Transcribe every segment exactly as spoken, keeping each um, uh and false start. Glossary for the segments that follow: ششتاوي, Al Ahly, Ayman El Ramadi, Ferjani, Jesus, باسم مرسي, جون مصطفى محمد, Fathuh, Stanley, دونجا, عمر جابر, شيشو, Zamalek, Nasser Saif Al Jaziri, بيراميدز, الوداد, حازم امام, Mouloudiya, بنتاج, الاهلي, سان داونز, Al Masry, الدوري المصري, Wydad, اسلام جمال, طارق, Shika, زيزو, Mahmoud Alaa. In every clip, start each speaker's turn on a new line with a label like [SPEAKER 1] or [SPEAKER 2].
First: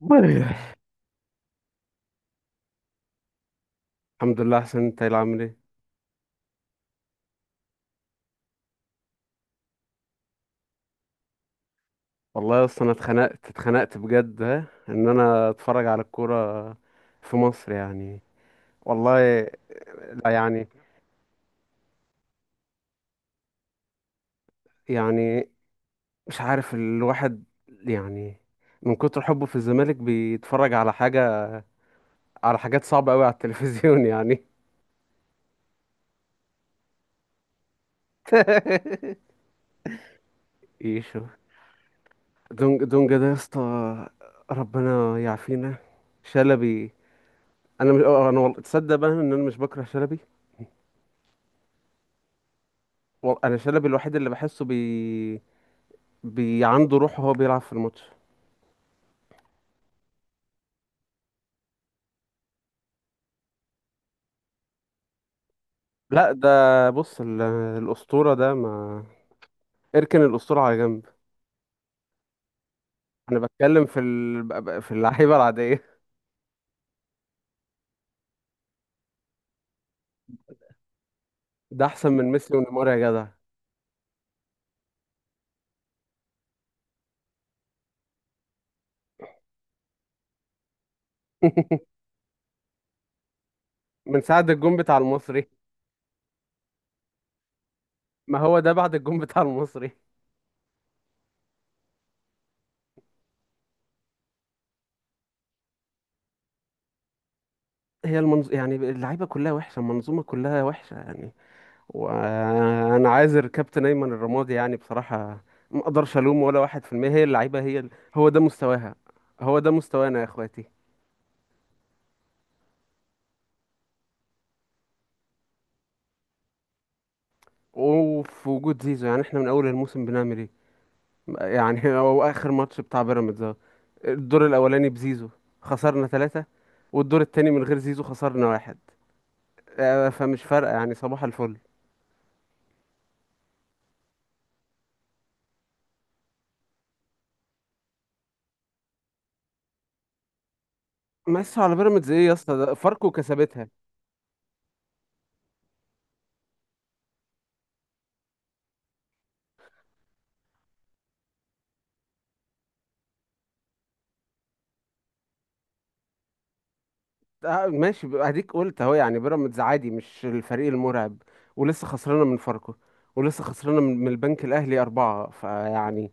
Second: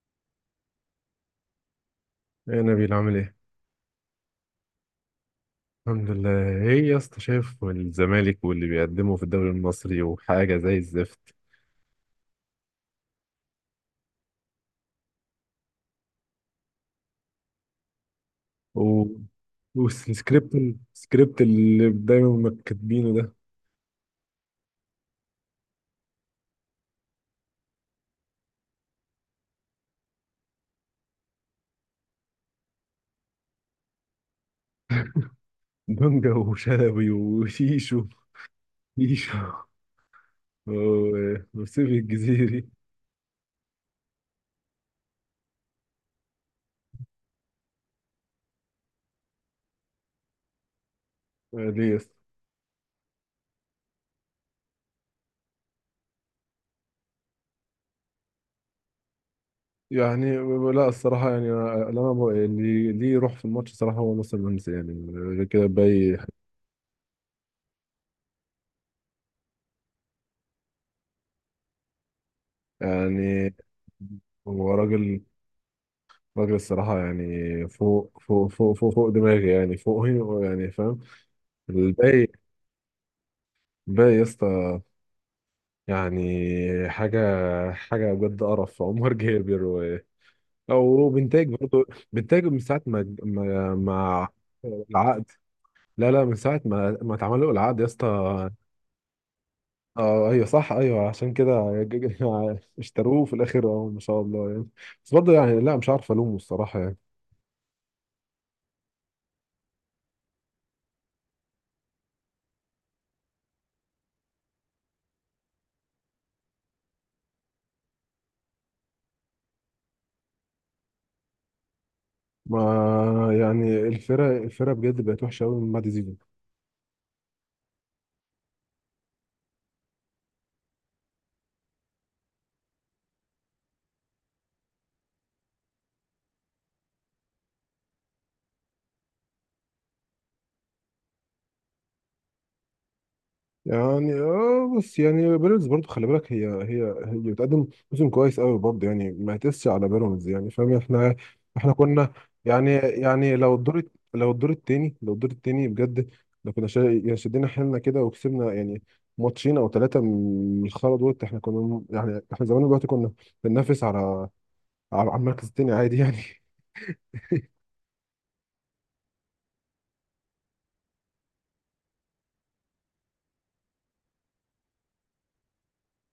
[SPEAKER 1] والله.
[SPEAKER 2] يا نبيل، عامل ايه؟
[SPEAKER 1] الحمد لله احسن، انت إيه اللي عامل ايه؟
[SPEAKER 2] الحمد لله. ايه يا اسطى، شايف الزمالك واللي بيقدمه في الدوري المصري وحاجة زي الزفت.
[SPEAKER 1] والله اصلا انا اتخنقت اتخنقت بجد ها ان انا اتفرج على الكوره في مصر يعني.
[SPEAKER 2] و...
[SPEAKER 1] والله. لا
[SPEAKER 2] والسكريبت
[SPEAKER 1] يعني.
[SPEAKER 2] السكريبت اللي دايما ما كاتبينه ده.
[SPEAKER 1] يعني مش عارف الواحد، يعني من كتر حبه في الزمالك بيتفرج على حاجه، على حاجات صعبه قوي على التلفزيون يعني.
[SPEAKER 2] دونجا وشلبي وشيشو. شيشو
[SPEAKER 1] يشو.
[SPEAKER 2] و- وسيف الجزيري.
[SPEAKER 1] دونج دونجا ده يا اسطى، ربنا يعافينا. شلبي، انا مش انا، والله تصدق بقى ان انا مش بكره شلبي.
[SPEAKER 2] آه، ليه يا اسطى؟
[SPEAKER 1] وال- انا شلبي الوحيد اللي بحسه بي بي عنده روح وهو بيلعب في الماتش.
[SPEAKER 2] يعني لا، الصراحة يعني أنا أنا ب- اللي ليه يروح في الماتش صراحة هو ناصر منسي، يعني غير كده باي.
[SPEAKER 1] لا ده، بص ال- الأسطورة ده، ما اركن الأسطورة على جنب. أنا
[SPEAKER 2] يعني
[SPEAKER 1] بتكلم في ال... ب-
[SPEAKER 2] هو
[SPEAKER 1] ب- في
[SPEAKER 2] راجل،
[SPEAKER 1] اللعيبة العادية.
[SPEAKER 2] راجل الصراحة يعني. فوق فوق فوق فوق فوق دماغي، يعني فوقي. يعني فاهم
[SPEAKER 1] ده أحسن من
[SPEAKER 2] الباقي.
[SPEAKER 1] ميسي ونيمار يا جدع.
[SPEAKER 2] الباقي يا اسطى يعني حاجة، حاجة بجد قرف. عمر جابر و... أو بنتاج برضه. بنتاج من ساعة ما ما
[SPEAKER 1] من
[SPEAKER 2] ما
[SPEAKER 1] ساعة الجون بتاع
[SPEAKER 2] العقد.
[SPEAKER 1] المصري.
[SPEAKER 2] لا لا، من ساعة ما ما اتعمل له العقد يا
[SPEAKER 1] ما
[SPEAKER 2] اسطى.
[SPEAKER 1] هو ده بعد الجون بتاع المصري.
[SPEAKER 2] اه ايوه صح، ايوه عشان كده. ج- ج- اشتروه في الاخر، اه ما شاء الله يعني. بس برضه يعني لا، مش عارف الومه الصراحة يعني.
[SPEAKER 1] هي المنظ... يعني اللعيبة كلها وحشة، المنظومة كلها وحشة يعني. وأنا عايزر كابتن أيمن الرمادي يعني بصراحة. ما أقدرش ألوم ولا واحد في المية، هي اللعيبة، هي ال- هو ده مستواها، هو ده مستوانا يا إخواتي.
[SPEAKER 2] ما يعني، الفرق الفرق بجد بقت وحشه قوي من بعد زيزو.
[SPEAKER 1] وفي وجود زيزو يعني احنا من اول الموسم بنعمل ايه؟ يعني هو اخر ماتش بتاع بيراميدز اهو. الدور الاولاني بزيزو خسرنا ثلاثة، والدور التاني من غير زيزو خسرنا واحد. آه، فمش فارقة يعني، صباح الفل.
[SPEAKER 2] يعني اه، بس يعني بيراميدز برضو خلي بالك، هي هي هي بتقدم موسم كويس قوي برضو يعني، ما تقسش على بيراميدز، يعني فاهم. احنا
[SPEAKER 1] مقيسها
[SPEAKER 2] احنا
[SPEAKER 1] على بيراميدز
[SPEAKER 2] كنا،
[SPEAKER 1] ايه يا اسطى؟
[SPEAKER 2] يعني
[SPEAKER 1] ده فاركو
[SPEAKER 2] يعني لو
[SPEAKER 1] كسبتها.
[SPEAKER 2] الدور، لو الدور التاني لو الدور التاني بجد، لو كنا شا- يعني شدينا حيلنا كده وكسبنا، يعني ماتشين او ثلاثه من الخرا دول، احنا كنا م- يعني احنا زمان، دلوقتي كنا بننافس على على على المركز التاني عادي يعني.
[SPEAKER 1] آه، ماشي ب- اديك قلت اهو يعني بيراميدز عادي، مش الفريق المرعب. ولسه خسرانة من فاركو، ولسه خسرانة من من البنك الاهلي اربعة فيعني.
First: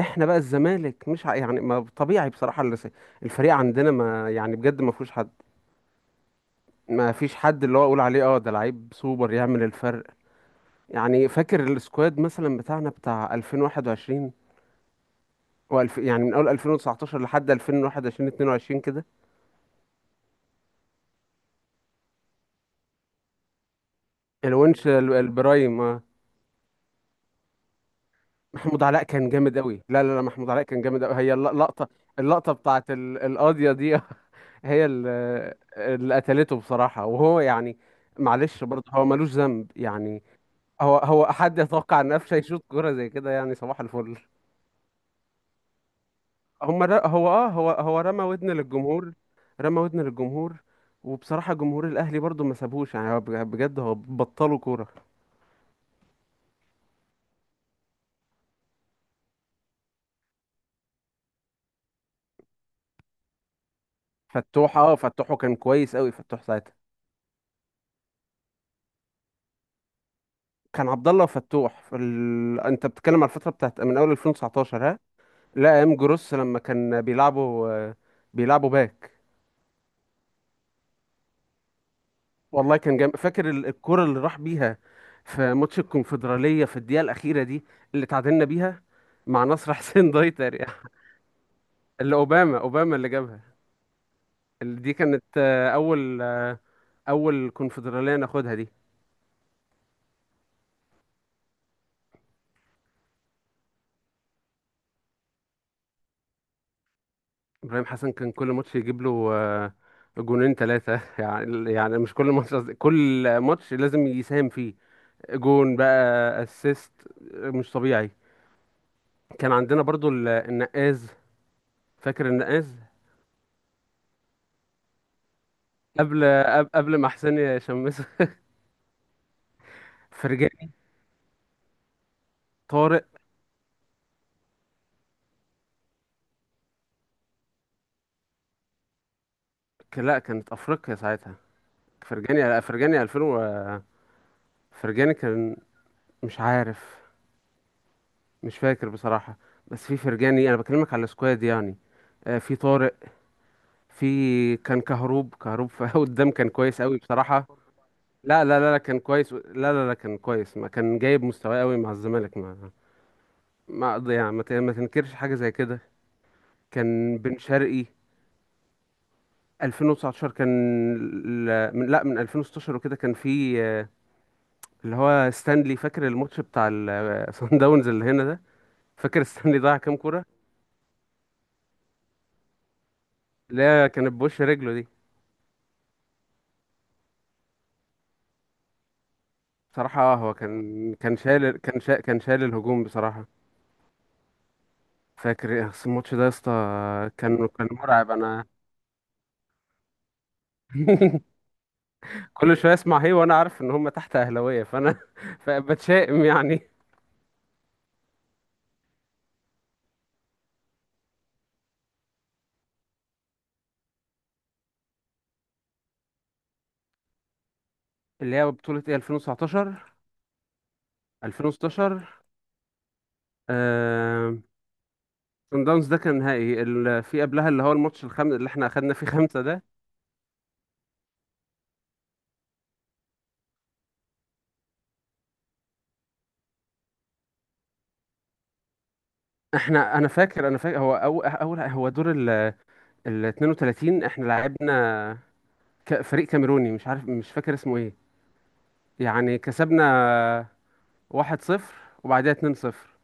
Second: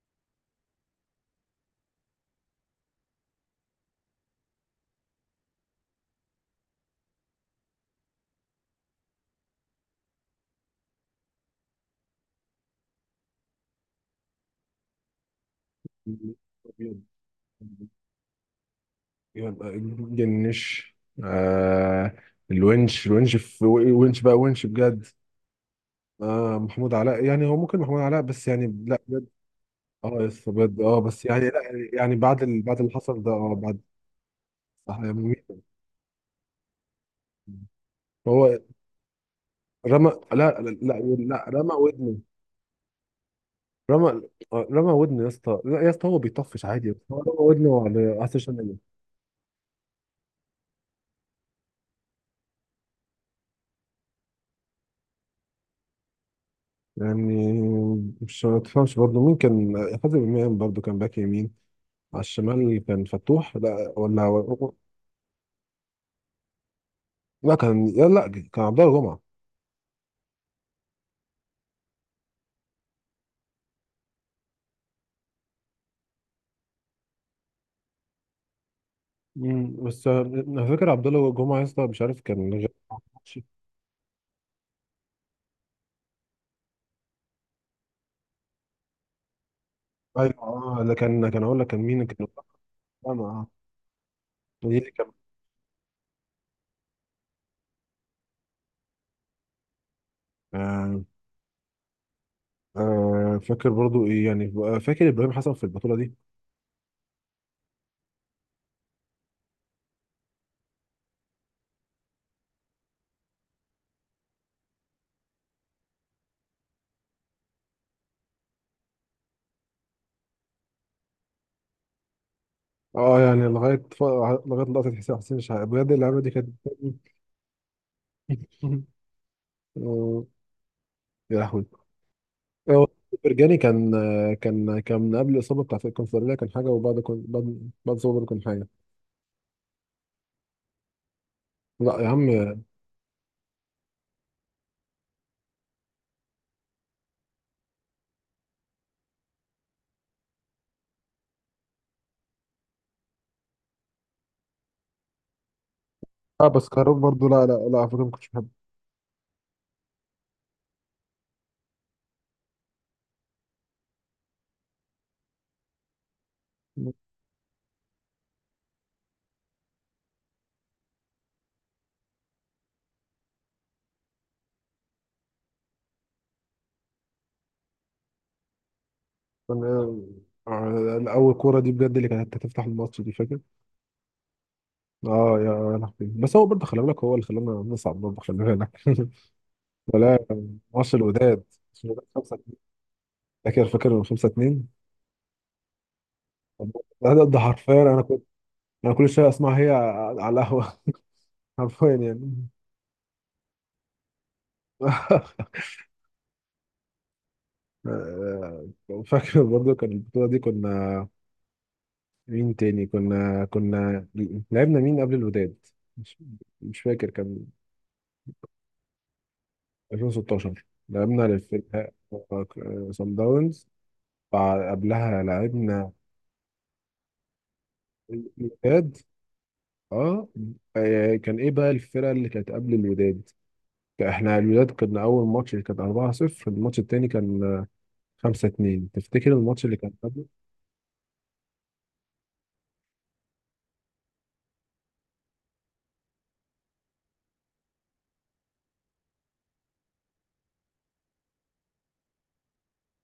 [SPEAKER 1] احنا بقى الزمالك مش ع- يعني ما طبيعي بصراحة اللي س- الفريق عندنا ما يعني بجد ما فيهوش حد، ما فيش حد اللي هو اقول عليه اه ده لعيب سوبر يعمل الفرق يعني. فاكر السكواد مثلا بتاعنا بتاع ألفين وواحد وعشرين، والف يعني من اول ألفين وتسعتاشر لحد ألفين وحداشر اتنين وعشرين كده.
[SPEAKER 2] يبقى جنش، آه. الونش الونش في ونش بقى، ونش
[SPEAKER 1] الونش،
[SPEAKER 2] بجد.
[SPEAKER 1] ال- البرايم آه.
[SPEAKER 2] آه محمود علاء، يعني هو ممكن محمود علاء بس،
[SPEAKER 1] محمود
[SPEAKER 2] يعني لا
[SPEAKER 1] علاء
[SPEAKER 2] بجد.
[SPEAKER 1] كان جامد قوي. لا لا
[SPEAKER 2] اه
[SPEAKER 1] لا،
[SPEAKER 2] يس
[SPEAKER 1] محمود علاء
[SPEAKER 2] بجد،
[SPEAKER 1] كان
[SPEAKER 2] اه
[SPEAKER 1] جامد قوي،
[SPEAKER 2] بس
[SPEAKER 1] هي
[SPEAKER 2] يعني لا.
[SPEAKER 1] اللقطة.
[SPEAKER 2] يعني بعد
[SPEAKER 1] اللقطة
[SPEAKER 2] ال... بعد اللي
[SPEAKER 1] بتاعت ال-
[SPEAKER 2] حصل ده، اه
[SPEAKER 1] القاضية
[SPEAKER 2] بعد.
[SPEAKER 1] دي، هي
[SPEAKER 2] صح
[SPEAKER 1] ال-
[SPEAKER 2] يعني.
[SPEAKER 1] اللي قتلته بصراحة وهو يعني،
[SPEAKER 2] هو
[SPEAKER 1] معلش برضه هو ملوش ذنب
[SPEAKER 2] رمى،
[SPEAKER 1] يعني.
[SPEAKER 2] لا لا
[SPEAKER 1] هو
[SPEAKER 2] لا,
[SPEAKER 1] هو
[SPEAKER 2] لا
[SPEAKER 1] حد
[SPEAKER 2] رمى
[SPEAKER 1] يتوقع ان
[SPEAKER 2] ودنه.
[SPEAKER 1] قفشه يشوط كرة زي كده يعني؟ صباح الفل.
[SPEAKER 2] رمى آه، رمى ودنه يا اسطى، لا يا اسطى، هو بيطفش
[SPEAKER 1] هم
[SPEAKER 2] عادي،
[SPEAKER 1] ر...
[SPEAKER 2] بس هو
[SPEAKER 1] هو
[SPEAKER 2] رمى
[SPEAKER 1] اه هو
[SPEAKER 2] ودنه
[SPEAKER 1] هو
[SPEAKER 2] على
[SPEAKER 1] رمى
[SPEAKER 2] اساس
[SPEAKER 1] ودن للجمهور، رمى ودن للجمهور. وبصراحة جمهور الأهلي برضو ما سابوش يعني، هو بج- بجد هو بطلوا كورة.
[SPEAKER 2] يعني. مش ما تفهمش برضه، مين كان؟ حازم امام برضه كان باك يمين. على الشمال كان فتوح، لا ولا.
[SPEAKER 1] فتوح اه، فتوحه كان كويس قوي، فتوح ساعتها.
[SPEAKER 2] لا كان، لا لا كان عبد الله جمعة.
[SPEAKER 1] كان عبد الله وفتوح في ال... انت بتتكلم على الفترة بتاعت من أول ألفين وتسعتاشر ها. لا ايام جروس لما كان بيلعبوا آه، بيلعبوا باك.
[SPEAKER 2] مم. بس انا فاكر عبد الله جمعة يا اسطى، مش عارف كان غير-
[SPEAKER 1] والله كان جامد، فاكر ال- الكورة اللي راح بيها في ماتش الكونفدرالية في الدقيقة الأخيرة دي، اللي تعادلنا بيها مع نصر حسين
[SPEAKER 2] ايوه،
[SPEAKER 1] دايتر يعني.
[SPEAKER 2] اه. ده كان كان اقول لك، كان مين
[SPEAKER 1] اللي
[SPEAKER 2] كان.
[SPEAKER 1] أوباما، أوباما اللي
[SPEAKER 2] انا اه،
[SPEAKER 1] جابها.
[SPEAKER 2] دي
[SPEAKER 1] ال-
[SPEAKER 2] اللي
[SPEAKER 1] دي
[SPEAKER 2] كان.
[SPEAKER 1] كانت آه، اول آه، اول كونفدراليه ناخدها دي.
[SPEAKER 2] آه. آه، فاكر برضو ايه يعني، آه، فاكر ابراهيم حسن في البطولة دي.
[SPEAKER 1] ابراهيم حسن كان كل ماتش يجيب له آه، جونين ثلاثه، يعني يعني مش كل ماتش قصدي، كل ماتش لازم يساهم فيه. جون بقى، اسيست، مش طبيعي. كان عندنا برضو ال- النقاز، فاكر النقاز.
[SPEAKER 2] اه يعني لغاية ف... لغاية لقطة حسين حسين شحاتة، بجد اللعبة
[SPEAKER 1] قبل
[SPEAKER 2] دي كانت.
[SPEAKER 1] قب- قبل ما حسين يشمسه.
[SPEAKER 2] آه،
[SPEAKER 1] فرجاني،
[SPEAKER 2] يا لهوي. هو
[SPEAKER 1] طارق.
[SPEAKER 2] برجاني كان، كان كان من قبل الاصابه بتاعت الكونفدراليه كان حاجه، وبعد كون بعد بعد الاصابه برضه كان حاجه.
[SPEAKER 1] ك- لا كانت افريقيا ساعتها.
[SPEAKER 2] لا يا
[SPEAKER 1] فرجاني
[SPEAKER 2] عم.
[SPEAKER 1] فرجاني ألفين و و- فرجاني كان، مش عارف، مش فاكر بصراحة. بس في فرجاني، انا بكلمك على السكواد يعني. آه، في طارق، في كان كهروب، كهروب في قدام
[SPEAKER 2] اه
[SPEAKER 1] كان
[SPEAKER 2] بس
[SPEAKER 1] كويس
[SPEAKER 2] كاروك
[SPEAKER 1] قوي
[SPEAKER 2] برضه، لا
[SPEAKER 1] بصراحة.
[SPEAKER 2] لا لا، على فكره ما كنتش
[SPEAKER 1] لا
[SPEAKER 2] بحبه.
[SPEAKER 1] لا لا لا كان كويس، لا. لا لا كان كويس، ما كان جايب مستواه قوي مع الزمالك، ما ما أقض- يعني ما ت- ما تنكرش حاجة زي كده. كان بن شرقي ألفين وتسعتاشر، كان ال- من لا من ألفين وستاشر وكده كان في آه، اللي هو ستانلي. فاكر الماتش بتاع الصن داونز اللي هنا ده، فاكر ستانلي
[SPEAKER 2] كان،
[SPEAKER 1] ضيع كام كورة.
[SPEAKER 2] آه، اول كوره دي بجد اللي كانت هتفتح الماتش دي، فاكر؟
[SPEAKER 1] لا كانت بوش رجله.
[SPEAKER 2] اه يا لهوي. بس هو برضه خلي بالك، هو اللي خلانا نصعد، برضه خلي بالك.
[SPEAKER 1] بصراحة آه،
[SPEAKER 2] ولا
[SPEAKER 1] هو كان
[SPEAKER 2] ماتش
[SPEAKER 1] كان
[SPEAKER 2] الوداد
[SPEAKER 1] شايل كان
[SPEAKER 2] ماتش
[SPEAKER 1] شا...
[SPEAKER 2] الوداد
[SPEAKER 1] كان
[SPEAKER 2] 5
[SPEAKER 1] شايل
[SPEAKER 2] 2
[SPEAKER 1] الهجوم بصراحة.
[SPEAKER 2] فاكر فاكر خمسة اتنين.
[SPEAKER 1] فاكر إيه، أصل الماتش ده يا اسطى؟
[SPEAKER 2] ده ده ده
[SPEAKER 1] كان كان
[SPEAKER 2] حرفيا، انا
[SPEAKER 1] مرعب.
[SPEAKER 2] كنت،
[SPEAKER 1] انا
[SPEAKER 2] انا كل شويه اسمع هي على القهوه. حرفيا يعني.
[SPEAKER 1] كل شوية اسمع هي، وانا عارف ان هم تحت اهلاوية، فانا فبتشائم يعني.
[SPEAKER 2] آه، آه، فاكر برضو كان البطولة دي كنا، مين تاني كنا كنا لعبنا مين قبل الوداد؟ مش, مش فاكر. كان
[SPEAKER 1] اللي هي بطولة ايه، ألفين وتسعتاشر؟
[SPEAKER 2] ألفين وستاشر لعبنا للفرقة
[SPEAKER 1] ألفين وستاشر.
[SPEAKER 2] سان داونز.
[SPEAKER 1] آه...
[SPEAKER 2] بع- قبلها
[SPEAKER 1] صن داونز
[SPEAKER 2] لعبنا
[SPEAKER 1] ده كان نهائي ال... في قبلها اللي هو الماتش الخامس اللي احنا اخدنا
[SPEAKER 2] الوداد،
[SPEAKER 1] فيه خمسة ده.
[SPEAKER 2] اه. آه، كان ايه بقى الفرقة اللي كانت قبل الوداد؟ احنا الوداد كنا اول ماتش كان اربعة صفر، الماتش التاني كان خمسة اتنين، تفتكر الماتش اللي كان
[SPEAKER 1] احنا، انا
[SPEAKER 2] قبله؟
[SPEAKER 1] فاكر انا فاكر هو اول اول هو دور ال ال اثنين وثلاثين احنا لعبنا ك- فريق كاميروني مش عارف، مش فاكر اسمه ايه يعني. كسبنا واحد صفر، وبعديها اتنين صفر،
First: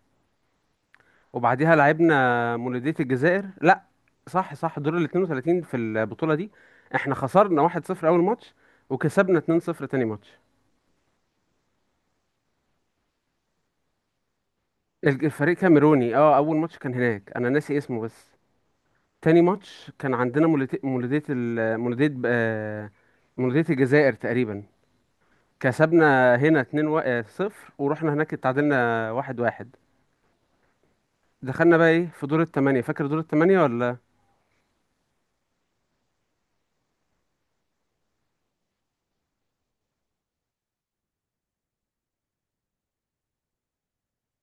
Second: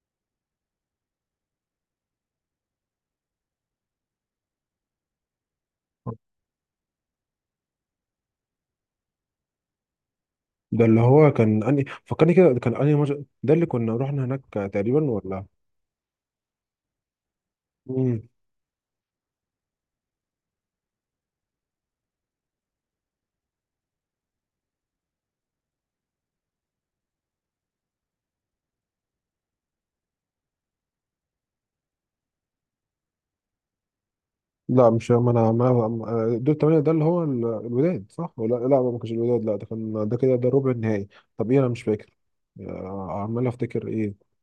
[SPEAKER 1] وبعديها لعبنا مولودية الجزائر. لا صح صح، دور ال اثنين وثلاثين في البطولة دي احنا خسرنا واحد صفر أول ماتش، وكسبنا اتنين صفر تاني ماتش.
[SPEAKER 2] ده اللي هو كان اني فكرني كده، كان اني مج... ده اللي كنا رحنا هناك تقريبا،
[SPEAKER 1] الج-
[SPEAKER 2] ولا؟
[SPEAKER 1] الفريق كاميروني اه أول ماتش كان هناك، أنا ناسي اسمه
[SPEAKER 2] مم.
[SPEAKER 1] بس. تاني ماتش كان عندنا مولودية، مولودية ال- مولودية آه، مولودية الجزائر تقريبا. كسبنا هنا اتنين وا- آه، صفر، ورحنا هناك اتعادلنا واحد واحد. دخلنا بقى ايه في دور التمانية، فاكر دور التمانية ولا؟
[SPEAKER 2] لا مش ما انا ما أنا- دول الثمانية، ده اللي هو ال- الوداد صح؟ ولا لا، ما كانش الوداد، لا، ده كان، ده كده، ده ربع النهائي. طب ايه؟ انا مش فاكر. آه، عمال افتكر ايه.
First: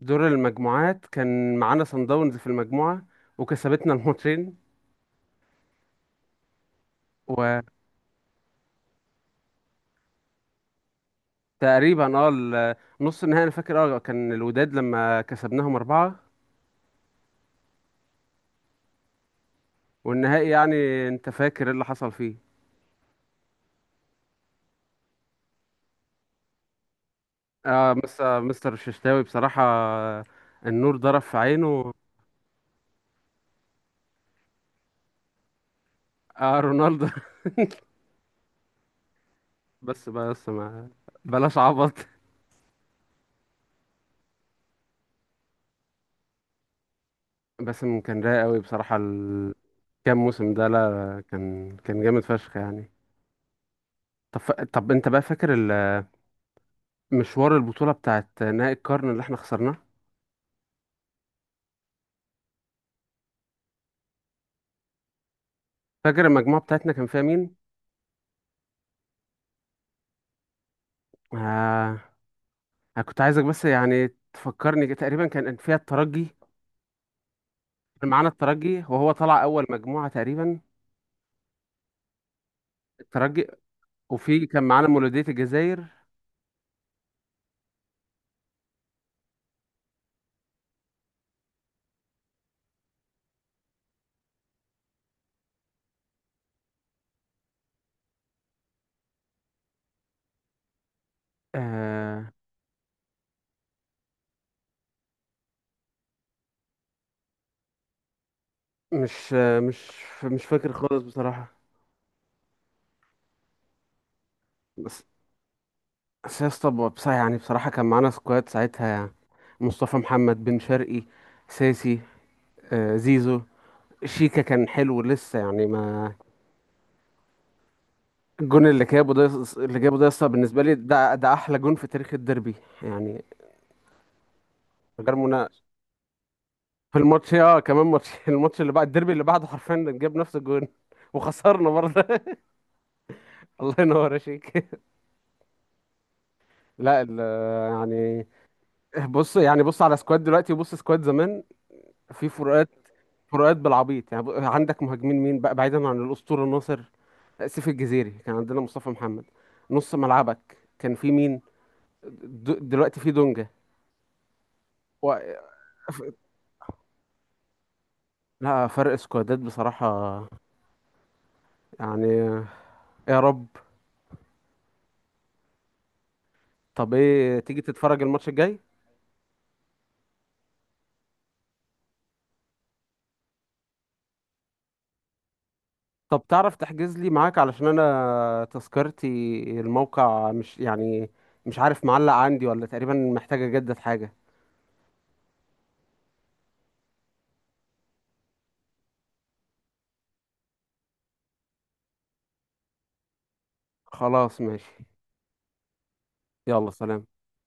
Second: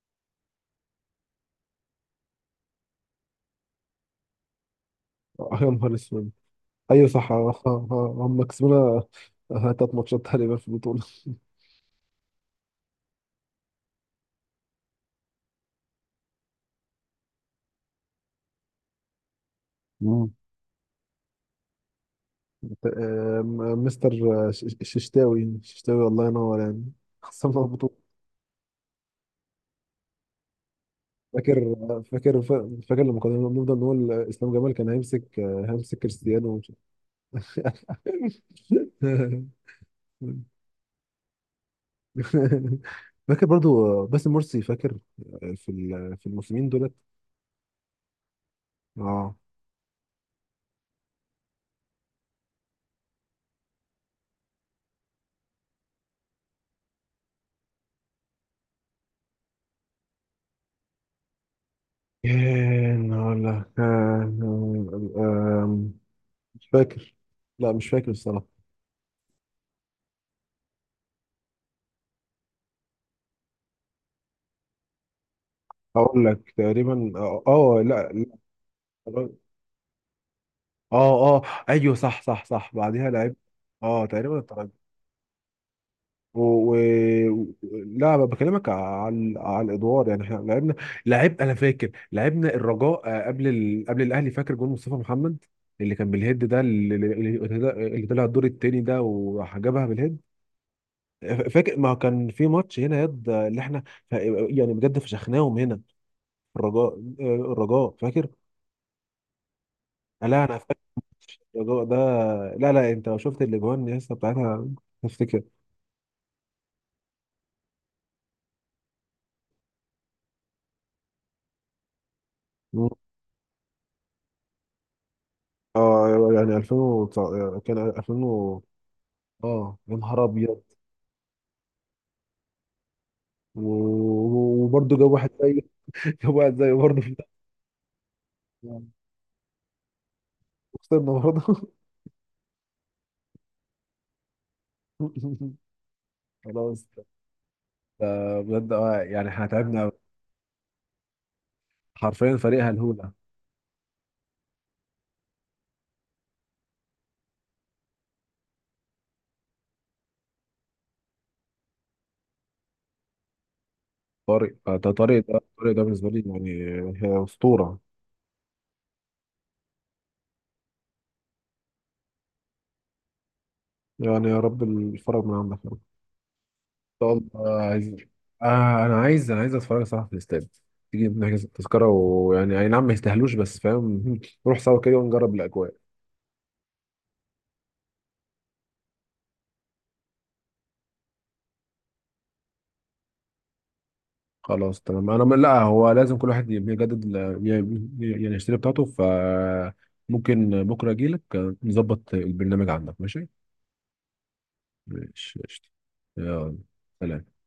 [SPEAKER 1] دور المجموعات كان معانا صن داونز في المجموعة وكسبتنا الماتشين.
[SPEAKER 2] آه، يا نهار اسود. ايوه صح، آه، آه، آه، هم كسبونا، آه، تلات ماتشات تقريبا في البطولة.
[SPEAKER 1] وتقريبا اه ال- نص النهائي انا فاكر اه كان الوداد لما كسبناهم أربعة.
[SPEAKER 2] مم.
[SPEAKER 1] والنهائي يعني انت فاكر ايه اللي حصل فيه.
[SPEAKER 2] آه، م- مستر، آه، ش- ش- ششتاوي ششتاوي، الله ينور يعني. خسرنا
[SPEAKER 1] اه
[SPEAKER 2] البطولة.
[SPEAKER 1] مستر مستر الششتاوي بصراحة، النور ضرب في
[SPEAKER 2] فاكر
[SPEAKER 1] عينه.
[SPEAKER 2] فاكر فاكر لما كنا بنفضل نقول اسلام جمال كان هيمسك هيمسك كريستيانو
[SPEAKER 1] اه
[SPEAKER 2] ومش-
[SPEAKER 1] رونالدو. بس بس ما بلاش عبط.
[SPEAKER 2] فاكر برضو باسم مرسي، فاكر في ال- في الموسمين دولت.
[SPEAKER 1] بس كان رايق قوي بصراحة
[SPEAKER 2] اه
[SPEAKER 1] ال- كام موسم ده، لا كان كان جامد فشخ يعني. طب ف... طب انت بقى فاكر مشوار البطولة بتاعت نهائي القرن اللي احنا خسرناه؟
[SPEAKER 2] كان ولا كان. آم،
[SPEAKER 1] فاكر المجموعة
[SPEAKER 2] مش
[SPEAKER 1] بتاعتنا كان
[SPEAKER 2] فاكر،
[SPEAKER 1] فيها مين؟
[SPEAKER 2] لا مش فاكر الصراحة.
[SPEAKER 1] آه، أنا كنت عايزك بس يعني تفكرني كده. تقريبا كان فيها
[SPEAKER 2] هقول
[SPEAKER 1] الترجي،
[SPEAKER 2] لك تقريبا، اه آه، لا
[SPEAKER 1] كان
[SPEAKER 2] لا.
[SPEAKER 1] معانا الترجي وهو طلع أول مجموعة تقريبا،
[SPEAKER 2] اه اه ايوه صح صح صح، بعديها لعب،
[SPEAKER 1] الترجي.
[SPEAKER 2] اه تقريبا.
[SPEAKER 1] وفي كان معانا مولودية الجزائر.
[SPEAKER 2] و... و... لا، بكلمك على على الادوار يعني، احنا لعبنا، لعب انا فاكر لعبنا الرجاء، آه، قبل ال... قبل الاهلي، فاكر جون مصطفى محمد اللي كان بالهيد ده، اللي, اللي اللي طلع الدور التاني ده، وراح جابها بالهيد. فاكر ما كان
[SPEAKER 1] آه
[SPEAKER 2] في ماتش هنا يد اللي احنا ف- يعني بجد فشخناهم هنا، الرجاء. آه، الرجاء فاكر.
[SPEAKER 1] مش آه مش
[SPEAKER 2] آه، لا
[SPEAKER 1] مش
[SPEAKER 2] انا
[SPEAKER 1] فاكر
[SPEAKER 2] فاكر
[SPEAKER 1] خالص بصراحة.
[SPEAKER 2] الرجاء ده. لا لا، انت لو شفت الاجوان لسه بتاعتها
[SPEAKER 1] بس
[SPEAKER 2] تفتكر.
[SPEAKER 1] بس يا اسطى بصراحة يعني، بصراحة كان معانا سكواد ساعتها يعني مصطفى محمد، بن شرقي، ساسي،
[SPEAKER 2] مم.
[SPEAKER 1] آه زيزو، شيكا كان حلو لسه يعني
[SPEAKER 2] اه
[SPEAKER 1] ما.
[SPEAKER 2] يعني ألفين، كان ألفين،
[SPEAKER 1] الجون اللي جابه ده،
[SPEAKER 2] اه
[SPEAKER 1] اللي
[SPEAKER 2] يا
[SPEAKER 1] جابه ده
[SPEAKER 2] نهار
[SPEAKER 1] يسطا
[SPEAKER 2] ابيض.
[SPEAKER 1] بالنسبه لي ده ده احلى جون في تاريخ الديربي يعني،
[SPEAKER 2] و- وبرضه
[SPEAKER 1] من
[SPEAKER 2] جاب
[SPEAKER 1] غير
[SPEAKER 2] واحد زيه.
[SPEAKER 1] مناقشه.
[SPEAKER 2] جاب واحد زيه
[SPEAKER 1] في
[SPEAKER 2] برضه في
[SPEAKER 1] الماتش
[SPEAKER 2] الآخر.
[SPEAKER 1] اه، كمان ماتش الماتش اللي بعد الديربي اللي بعده حرفيا جاب نفس الجون.
[SPEAKER 2] وخسرنا برضه.
[SPEAKER 1] وخسرنا برضه. الله ينور يا شيك.
[SPEAKER 2] خلاص
[SPEAKER 1] لا
[SPEAKER 2] ده.
[SPEAKER 1] ال- يعني
[SPEAKER 2] بجد، اه يعني،
[SPEAKER 1] بص،
[SPEAKER 2] احنا
[SPEAKER 1] يعني بص
[SPEAKER 2] تعبنا أوي.
[SPEAKER 1] على سكواد دلوقتي وبص سكواد زمان، في
[SPEAKER 2] حرفيا فريق
[SPEAKER 1] فروقات،
[SPEAKER 2] هلهولة.
[SPEAKER 1] فروقات بالعبيط يعني. ب- عندك مهاجمين مين بقى بعيدا عن الاسطوره ناصر؟ سيف الجزيري، كان عندنا مصطفى محمد. نص ملعبك كان في مين؟ د- دلوقتي في دونجا.
[SPEAKER 2] طارق، آه، ده طارق ده طارق ده بالنسبة لي يعني، هي أسطورة.
[SPEAKER 1] لا فرق سكوادات بصراحة يعني. يا رب.
[SPEAKER 2] يعني يا رب الفرج من عندك يا رب.
[SPEAKER 1] طب
[SPEAKER 2] ان شاء
[SPEAKER 1] ايه،
[SPEAKER 2] الله،
[SPEAKER 1] تيجي
[SPEAKER 2] عايز.
[SPEAKER 1] تتفرج الماتش الجاي؟
[SPEAKER 2] آه انا عايز، انا عايز اتفرج صراحة في الاستاد. تيجي نحجز التذكرة، ويعني اي نعم، ما يستاهلوش، بس فاهم نروح سوا كده ونجرب الاجواء.
[SPEAKER 1] طب تعرف تحجز لي معاك؟ علشان انا تذكرتي، الموقع مش يعني، مش عارف معلق عندي ولا، تقريبا محتاجة اجدد حاجة.
[SPEAKER 2] خلاص تمام، انا م- لا، هو لازم كل واحد يجدد ال- ي- يعني يشتري بتاعته، فممكن بكره اجي لك نظبط البرنامج عندك، ماشي؟
[SPEAKER 1] خلاص ماشي.
[SPEAKER 2] ماشي قشطة. يلا
[SPEAKER 1] يلا سلام.
[SPEAKER 2] سلام.